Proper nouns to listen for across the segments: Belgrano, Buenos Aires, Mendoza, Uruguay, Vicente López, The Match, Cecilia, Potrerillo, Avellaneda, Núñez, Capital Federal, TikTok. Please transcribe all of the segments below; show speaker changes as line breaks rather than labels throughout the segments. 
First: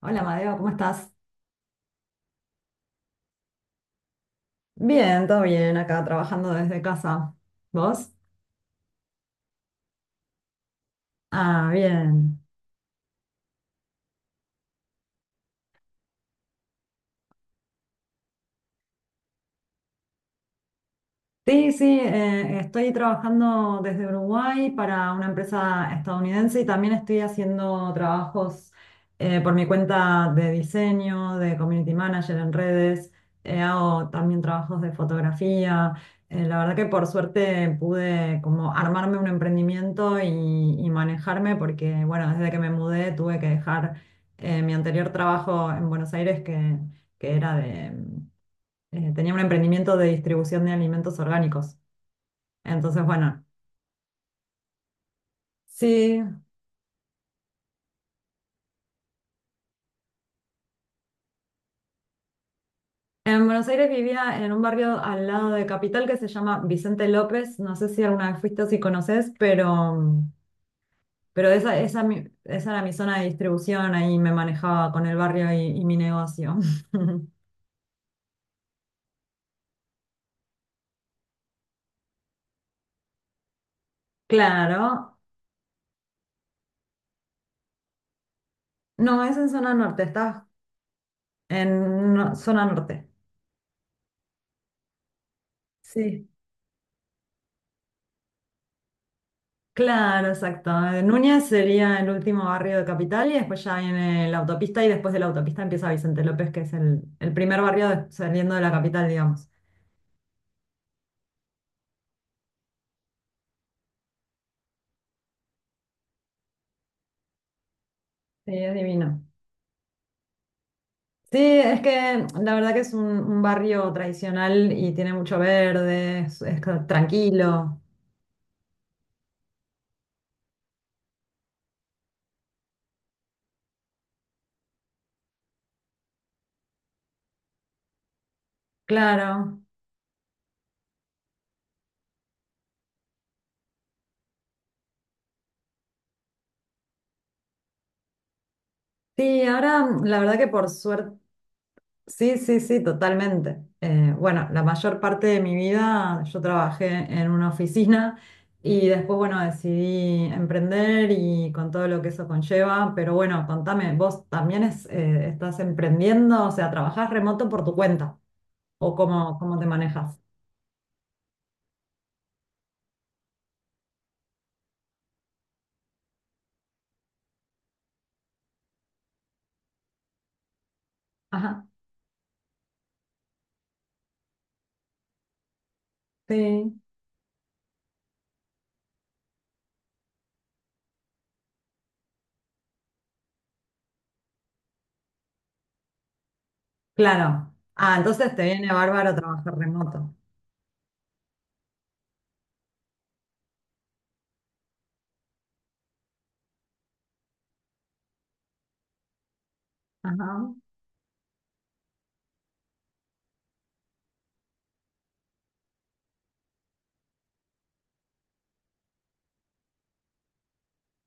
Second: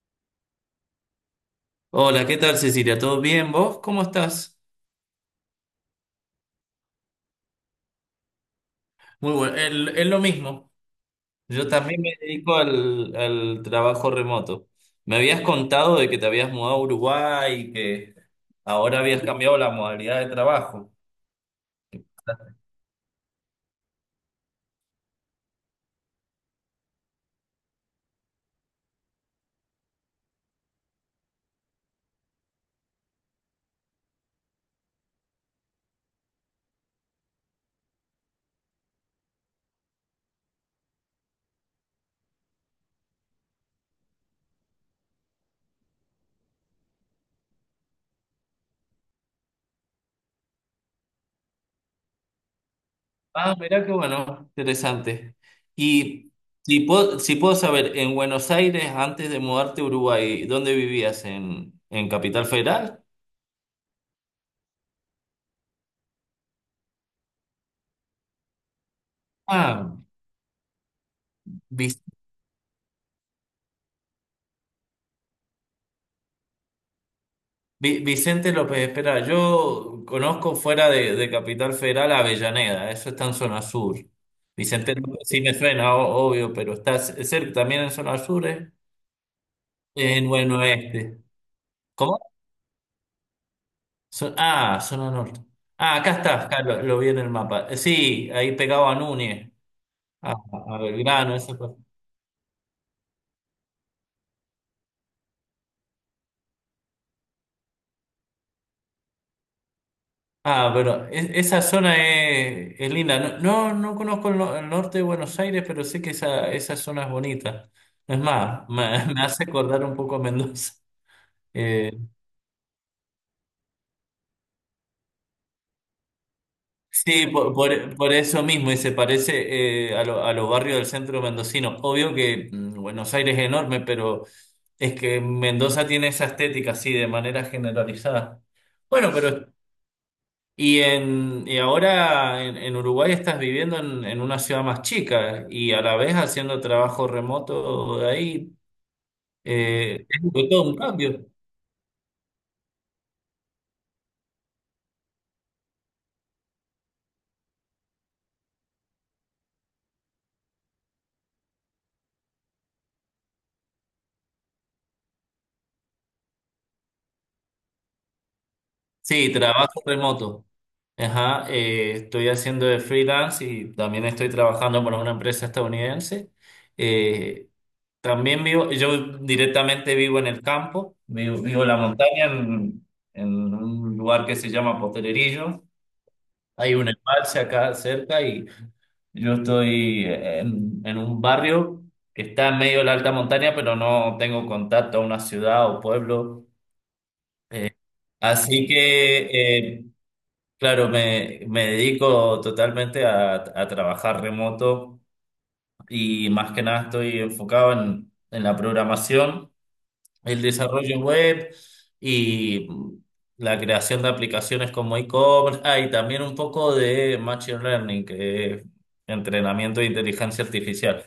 Hola, Madeo, ¿cómo estás?
Hola, ¿qué tal Cecilia? ¿Todo bien? ¿Vos cómo estás?
Bien, todo bien, acá trabajando desde casa. ¿Vos?
Muy bueno, es lo mismo. Yo
Ah,
también me
bien.
dedico al trabajo remoto. Me habías contado de que te habías mudado a Uruguay y que ahora habías cambiado la modalidad de trabajo.
Sí, sí, estoy trabajando desde Uruguay para una empresa estadounidense y también estoy haciendo trabajos por mi cuenta de diseño, de community manager en redes, hago también trabajos de fotografía. La verdad que por suerte pude como armarme un emprendimiento y manejarme porque, bueno, desde que me mudé tuve que dejar mi anterior trabajo en Buenos Aires que era de... tenía un emprendimiento de distribución de alimentos orgánicos. Entonces, bueno,
Ah, mirá qué bueno, interesante.
sí.
Y si puedo saber, en Buenos Aires, antes de mudarte a Uruguay, ¿dónde vivías? En Capital Federal?
En Buenos Aires vivía en un barrio al lado de Capital que se llama Vicente López. No sé si alguna vez fuiste o si conoces,
Ah,
pero, esa era mi zona de distribución. Ahí me manejaba con el barrio y mi negocio.
Vicente López, espera, yo conozco fuera de Capital Federal a Avellaneda, eso está en zona sur. Vicente
Claro.
López sí me suena, obvio, pero está cerca también en zona sur, ¿eh?
No, es en zona norte,
En
estás
buen oeste.
en
¿Cómo?
no- zona norte.
Zona norte. Ah, acá
Sí.
está, lo vi en el mapa. Sí, ahí pegado a Núñez,
Claro,
a,
exacto.
a Belgrano,
Núñez
eso.
sería el último barrio de Capital y después ya viene la autopista y después de la autopista empieza Vicente López, que es el primer barrio saliendo de la capital, digamos.
Ah, pero esa zona es linda. No, no, no conozco el, no- el norte de Buenos Aires, pero sé que esa zona es bonita. Es
Sí,
más,
es
me, me
divino.
hace acordar un poco a Mendoza.
Sí, es
Eh,
que la verdad que es un barrio tradicional y tiene mucho verde, es
sí,
tranquilo.
por eso mismo, y se parece a los barrios del centro mendocino. Obvio que Buenos Aires es enorme, pero es que Mendoza tiene esa estética así de manera generalizada. Bueno, pero
Claro.
y, y ahora en Uruguay estás viviendo en una ciudad más chica y a la vez haciendo trabajo remoto de ahí.
Sí, ahora la verdad que
Es todo
por
un
suerte,
cambio.
sí, sí, sí, totalmente. Bueno, la mayor parte de mi vida yo trabajé en una oficina y después, bueno, decidí emprender y con todo lo que eso conlleva. Pero bueno, contame, ¿vos también estás emprendiendo? O sea, ¿trabajás remoto por tu cuenta? ¿O
Sí,
cómo, cómo te
trabajo
manejas?
remoto. Ajá, estoy haciendo de freelance y también estoy trabajando para una empresa estadounidense. Eh, También vivo, yo directamente vivo en el campo, vivo
Ajá,
en la montaña, en un lugar que se llama Potrerillo. Hay
sí,
un embalse acá cerca y yo estoy en un barrio que está en medio de la alta montaña, pero no tengo contacto a una ciudad o pueblo.
claro.
Eh,
Ah, entonces te
así
viene bárbaro trabajar
que, eh,
remoto.
claro, me dedico totalmente a trabajar remoto y más que nada estoy enfocado en la programación, el
Ajá,
desarrollo web y la creación de aplicaciones como e-commerce, ah, y también un poco de machine learning, que es entrenamiento de inteligencia artificial.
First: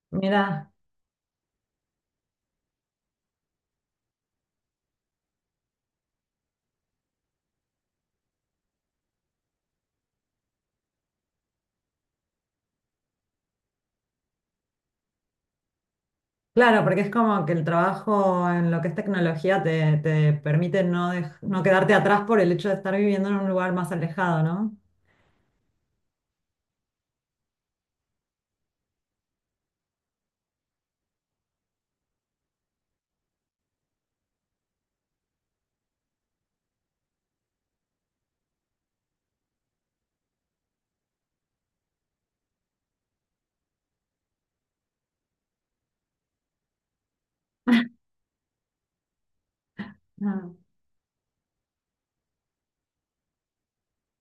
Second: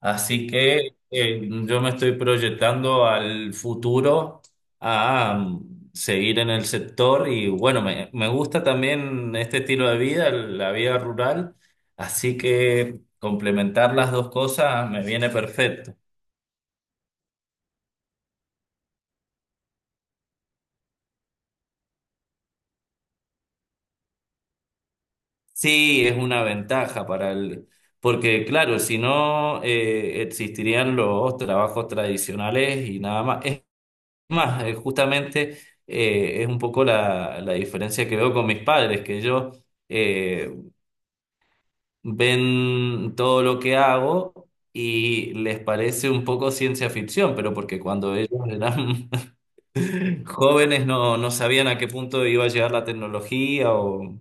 Así
mira.
que yo me estoy proyectando al futuro a seguir en el sector y bueno, me gusta también este estilo de vida, la vida rural, así que complementar las dos cosas me viene perfecto.
Claro, porque es como que el trabajo en lo que es tecnología te, te permite no, no quedarte atrás por el hecho de estar viviendo en un lugar más alejado,
Sí, es una ventaja para porque claro, si no existirían los trabajos tradicionales y nada más. Más, justamente es un poco la diferencia que veo con mis padres, que ellos eh, ven todo lo que hago y les parece un poco ciencia ficción, pero porque cuando ellos eran
¿no?
jóvenes no, no sabían a qué punto iba a llegar la tecnología o...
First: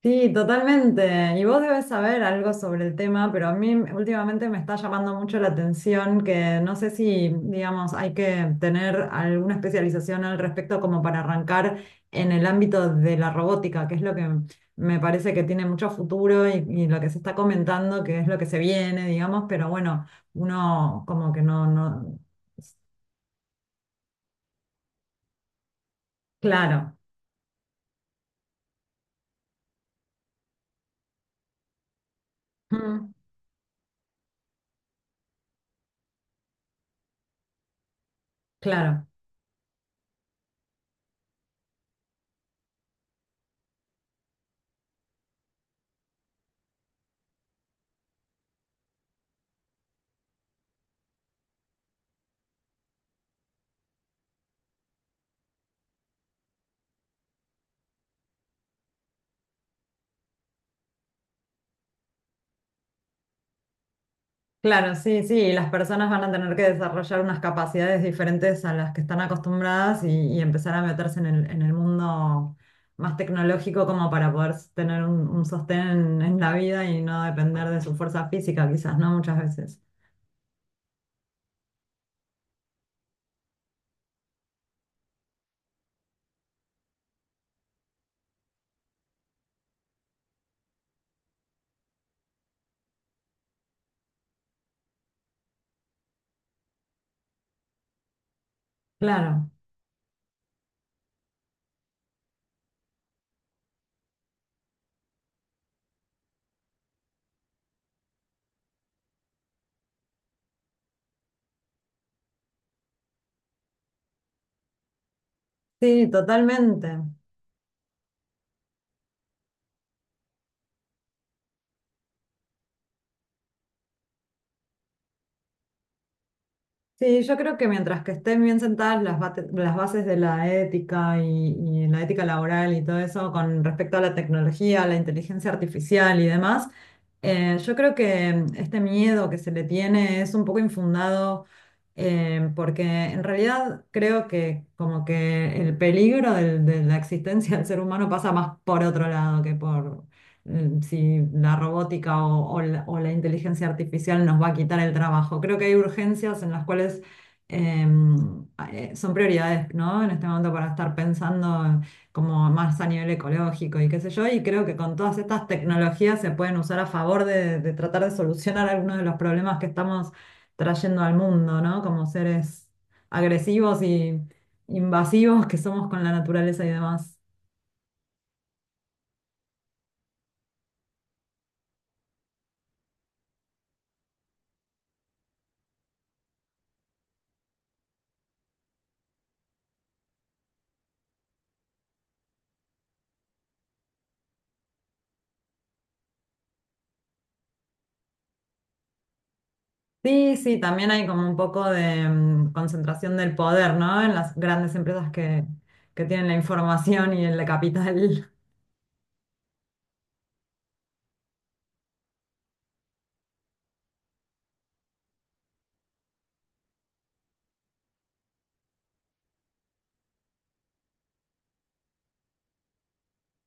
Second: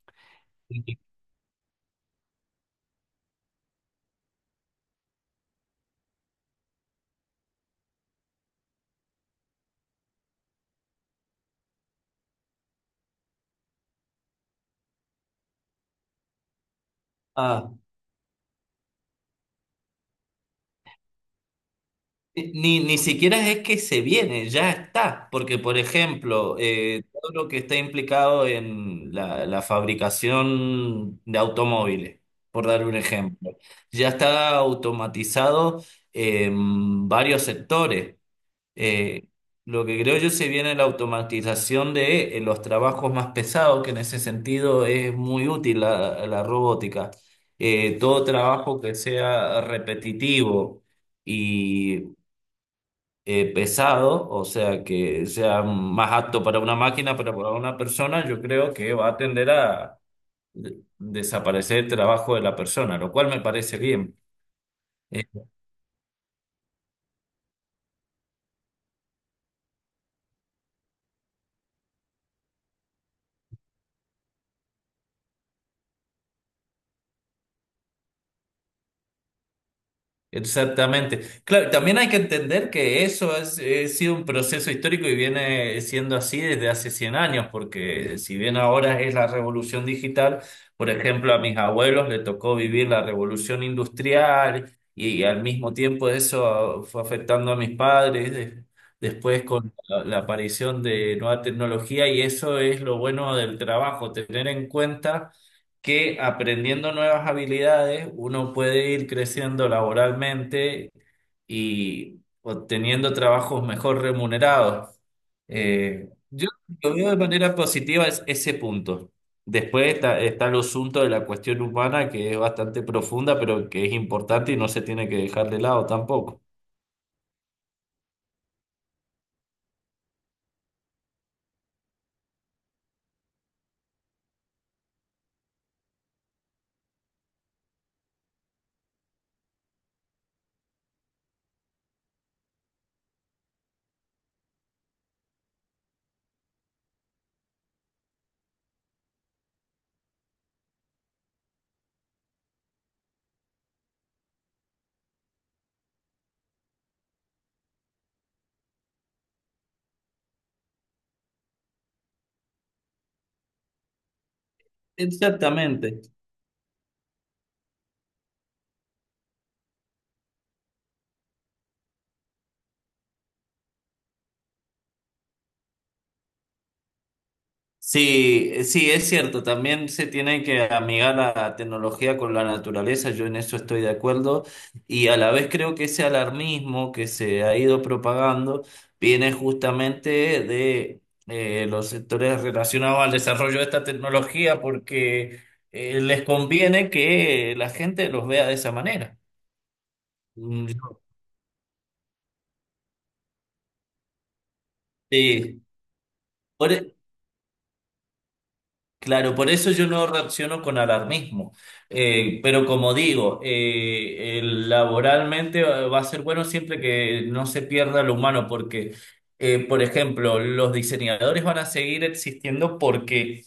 Sí, totalmente. Y vos debes saber algo sobre el tema, pero a mí últimamente me está llamando mucho la atención que no sé si, digamos, hay que tener alguna especialización al respecto como para arrancar en el ámbito de la robótica, que es lo que me parece que tiene mucho futuro y lo que se está
ah,
comentando, que es lo que se viene, digamos, pero bueno, uno como que no, no,
Ni siquiera es que se viene, ya está. Porque, por ejemplo,
claro.
todo lo que está implicado en la fabricación de automóviles, por dar un
Mm,
ejemplo, ya está automatizado en varios sectores.
claro.
Eh, lo que creo yo se viene la automatización de los trabajos más pesados, que en ese sentido es muy útil la robótica. Todo trabajo que sea repetitivo. Y pesado, o sea, que sea más apto para una máquina, pero para una persona, yo creo que va a tender a desaparecer el trabajo de la persona, lo cual me parece bien.
Claro, sí, sí. Y las personas van a tener que desarrollar unas capacidades diferentes a las que están acostumbradas y empezar a meterse en en el mundo más tecnológico como para poder tener un sostén en la vida y no depender de su fuerza física, quizás, ¿no? Muchas veces.
Exactamente. Claro, también hay que entender que eso ha sido un proceso histórico y viene siendo así desde hace 100 años, porque si bien ahora es la revolución digital, por ejemplo, a mis abuelos le tocó vivir la revolución industrial y, al mismo tiempo eso fue afectando a mis padres, después
Claro,
con la aparición de nueva tecnología y eso es lo bueno del trabajo, tener en cuenta que aprendiendo nuevas habilidades uno puede ir creciendo laboralmente y obteniendo trabajos mejor remunerados.
sí,
Yo lo
totalmente.
veo de manera positiva es ese punto. Después está el asunto de la cuestión humana, que es bastante profunda, pero que es importante y no se tiene que dejar de lado tampoco.
Sí, yo creo que mientras que estén bien sentadas las bases de la ética y la ética laboral y todo eso con respecto a la tecnología, la inteligencia artificial y demás, yo creo que este miedo que se le tiene es un poco infundado, porque en realidad creo que como que el peligro de la existencia del ser humano pasa más por otro lado que por, si la robótica o la inteligencia artificial nos va a quitar el trabajo. Creo que hay urgencias en las cuales son prioridades, ¿no? En este momento, para estar pensando como más a nivel ecológico y qué sé yo, y creo que con todas estas
Exactamente.
tecnologías se pueden usar a favor de tratar de solucionar algunos de los problemas que estamos trayendo al mundo, ¿no? Como seres agresivos y invasivos que somos con la naturaleza y demás.
Sí, sí, es cierto, también se tiene que amigar la tecnología con la naturaleza, yo en eso estoy de acuerdo, y a la vez creo que ese alarmismo que se ha ido propagando viene justamente de los sectores relacionados al desarrollo de esta tecnología porque les conviene que la gente los vea de esa manera.
Sí, sí,
Mm,
también
yo-
hay como un poco de concentración del poder, ¿no? En las grandes empresas
Sí.
que tienen la
Por, e
información y el capital.
Claro, por eso yo no reacciono con alarmismo. Pero como digo, el laboralmente va a ser bueno siempre que no se pierda lo humano, porque, por ejemplo, los diseñadores van a seguir existiendo porque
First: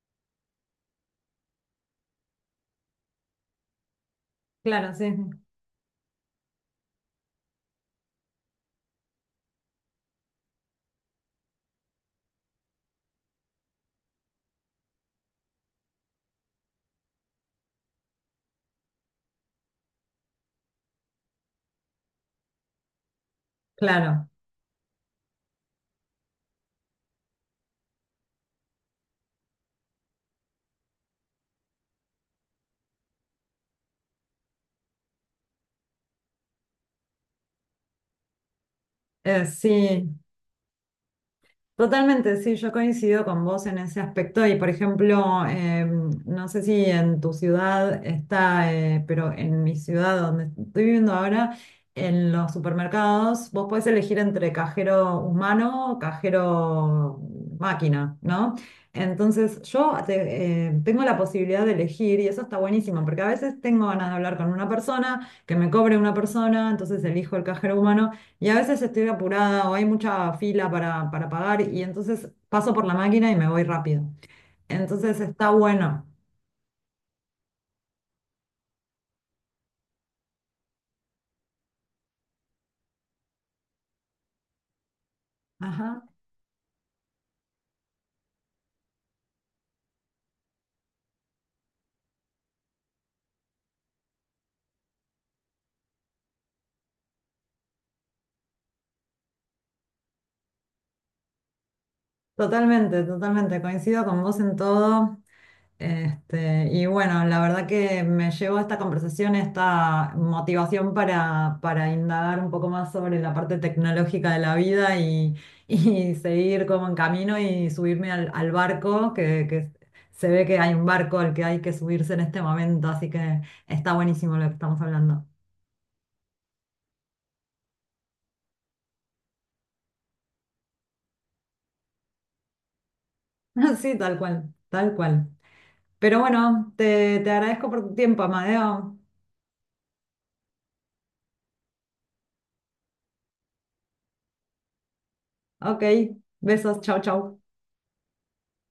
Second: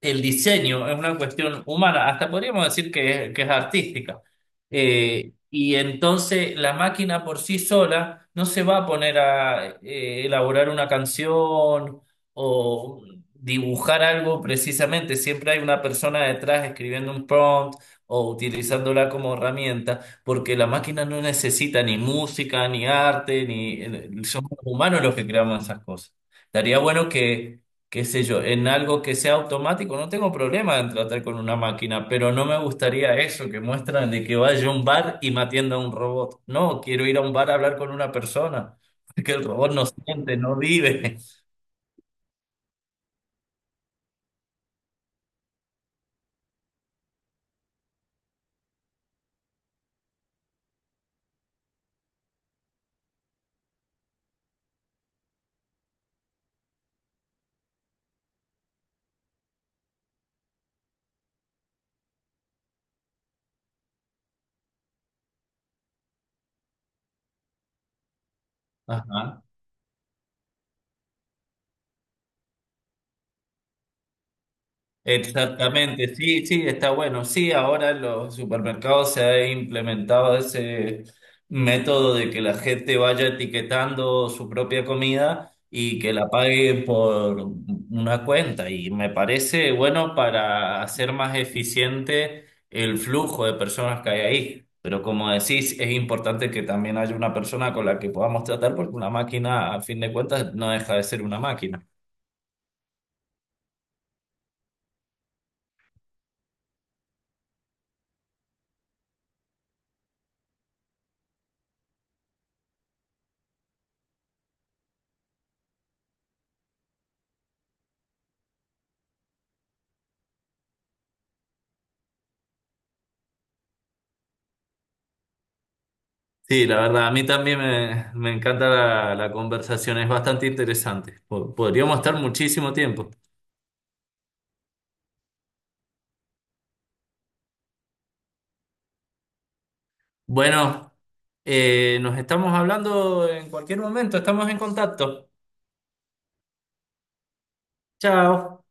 el diseño es una cuestión humana, hasta podríamos decir que que es artística.
Claro, sí, sí.
Y entonces la máquina por sí sola no se va a poner a elaborar una canción o dibujar algo precisamente. Siempre hay una persona detrás escribiendo un prompt o utilizándola como herramienta, porque la máquina no necesita ni música, ni arte, ni
Claro.
somos humanos los que creamos esas cosas. Estaría bueno que qué sé yo, en algo que sea automático, no tengo problema en tratar con una máquina, pero no me gustaría eso que muestran de que vaya a un bar y me atienda un robot. No, quiero ir a un bar a hablar con una persona, porque el robot no
Sí,
siente, no vive.
totalmente, sí, yo coincido con vos en ese aspecto y, por ejemplo, no sé si en tu ciudad está, pero en mi ciudad donde estoy viviendo ahora, en los supermercados vos podés elegir entre cajero humano o cajero máquina, ¿no? Entonces yo tengo la posibilidad de elegir y eso está buenísimo porque a veces tengo ganas de hablar con una persona, que me cobre una persona, entonces elijo el cajero humano. Y a veces estoy
Ajá.
apurada o hay mucha fila para pagar y entonces paso por la máquina y me voy rápido. Entonces está bueno.
Exactamente, sí, sí, está bueno. Sí, ahora en los supermercados se ha implementado ese método de que la gente vaya etiquetando su propia comida y
Ajá.
que la pague por una cuenta. Y me parece bueno para hacer más eficiente el flujo de personas que hay ahí. Pero como decís, es importante que también haya una persona con la que podamos tratar porque una máquina, a fin de cuentas, no deja de ser una máquina.
Totalmente, totalmente. Coincido con vos en todo. Este, y bueno, la verdad que me llevó a esta conversación, esta motivación para indagar un poco más sobre la parte tecnológica de la vida y seguir como en camino y subirme al, al barco, que se ve que hay un barco al que hay que subirse en este momento, así que está buenísimo lo que estamos hablando.
Sí, la verdad, a mí también me encanta la conversación, es bastante interesante. Podríamos estar muchísimo tiempo.
Sí, tal cual, tal cual. Pero bueno, te agradezco por tu tiempo, Amadeo.
Bueno, nos estamos hablando en cualquier momento, estamos en contacto.
Ok, besos, chau, chau.
Chao.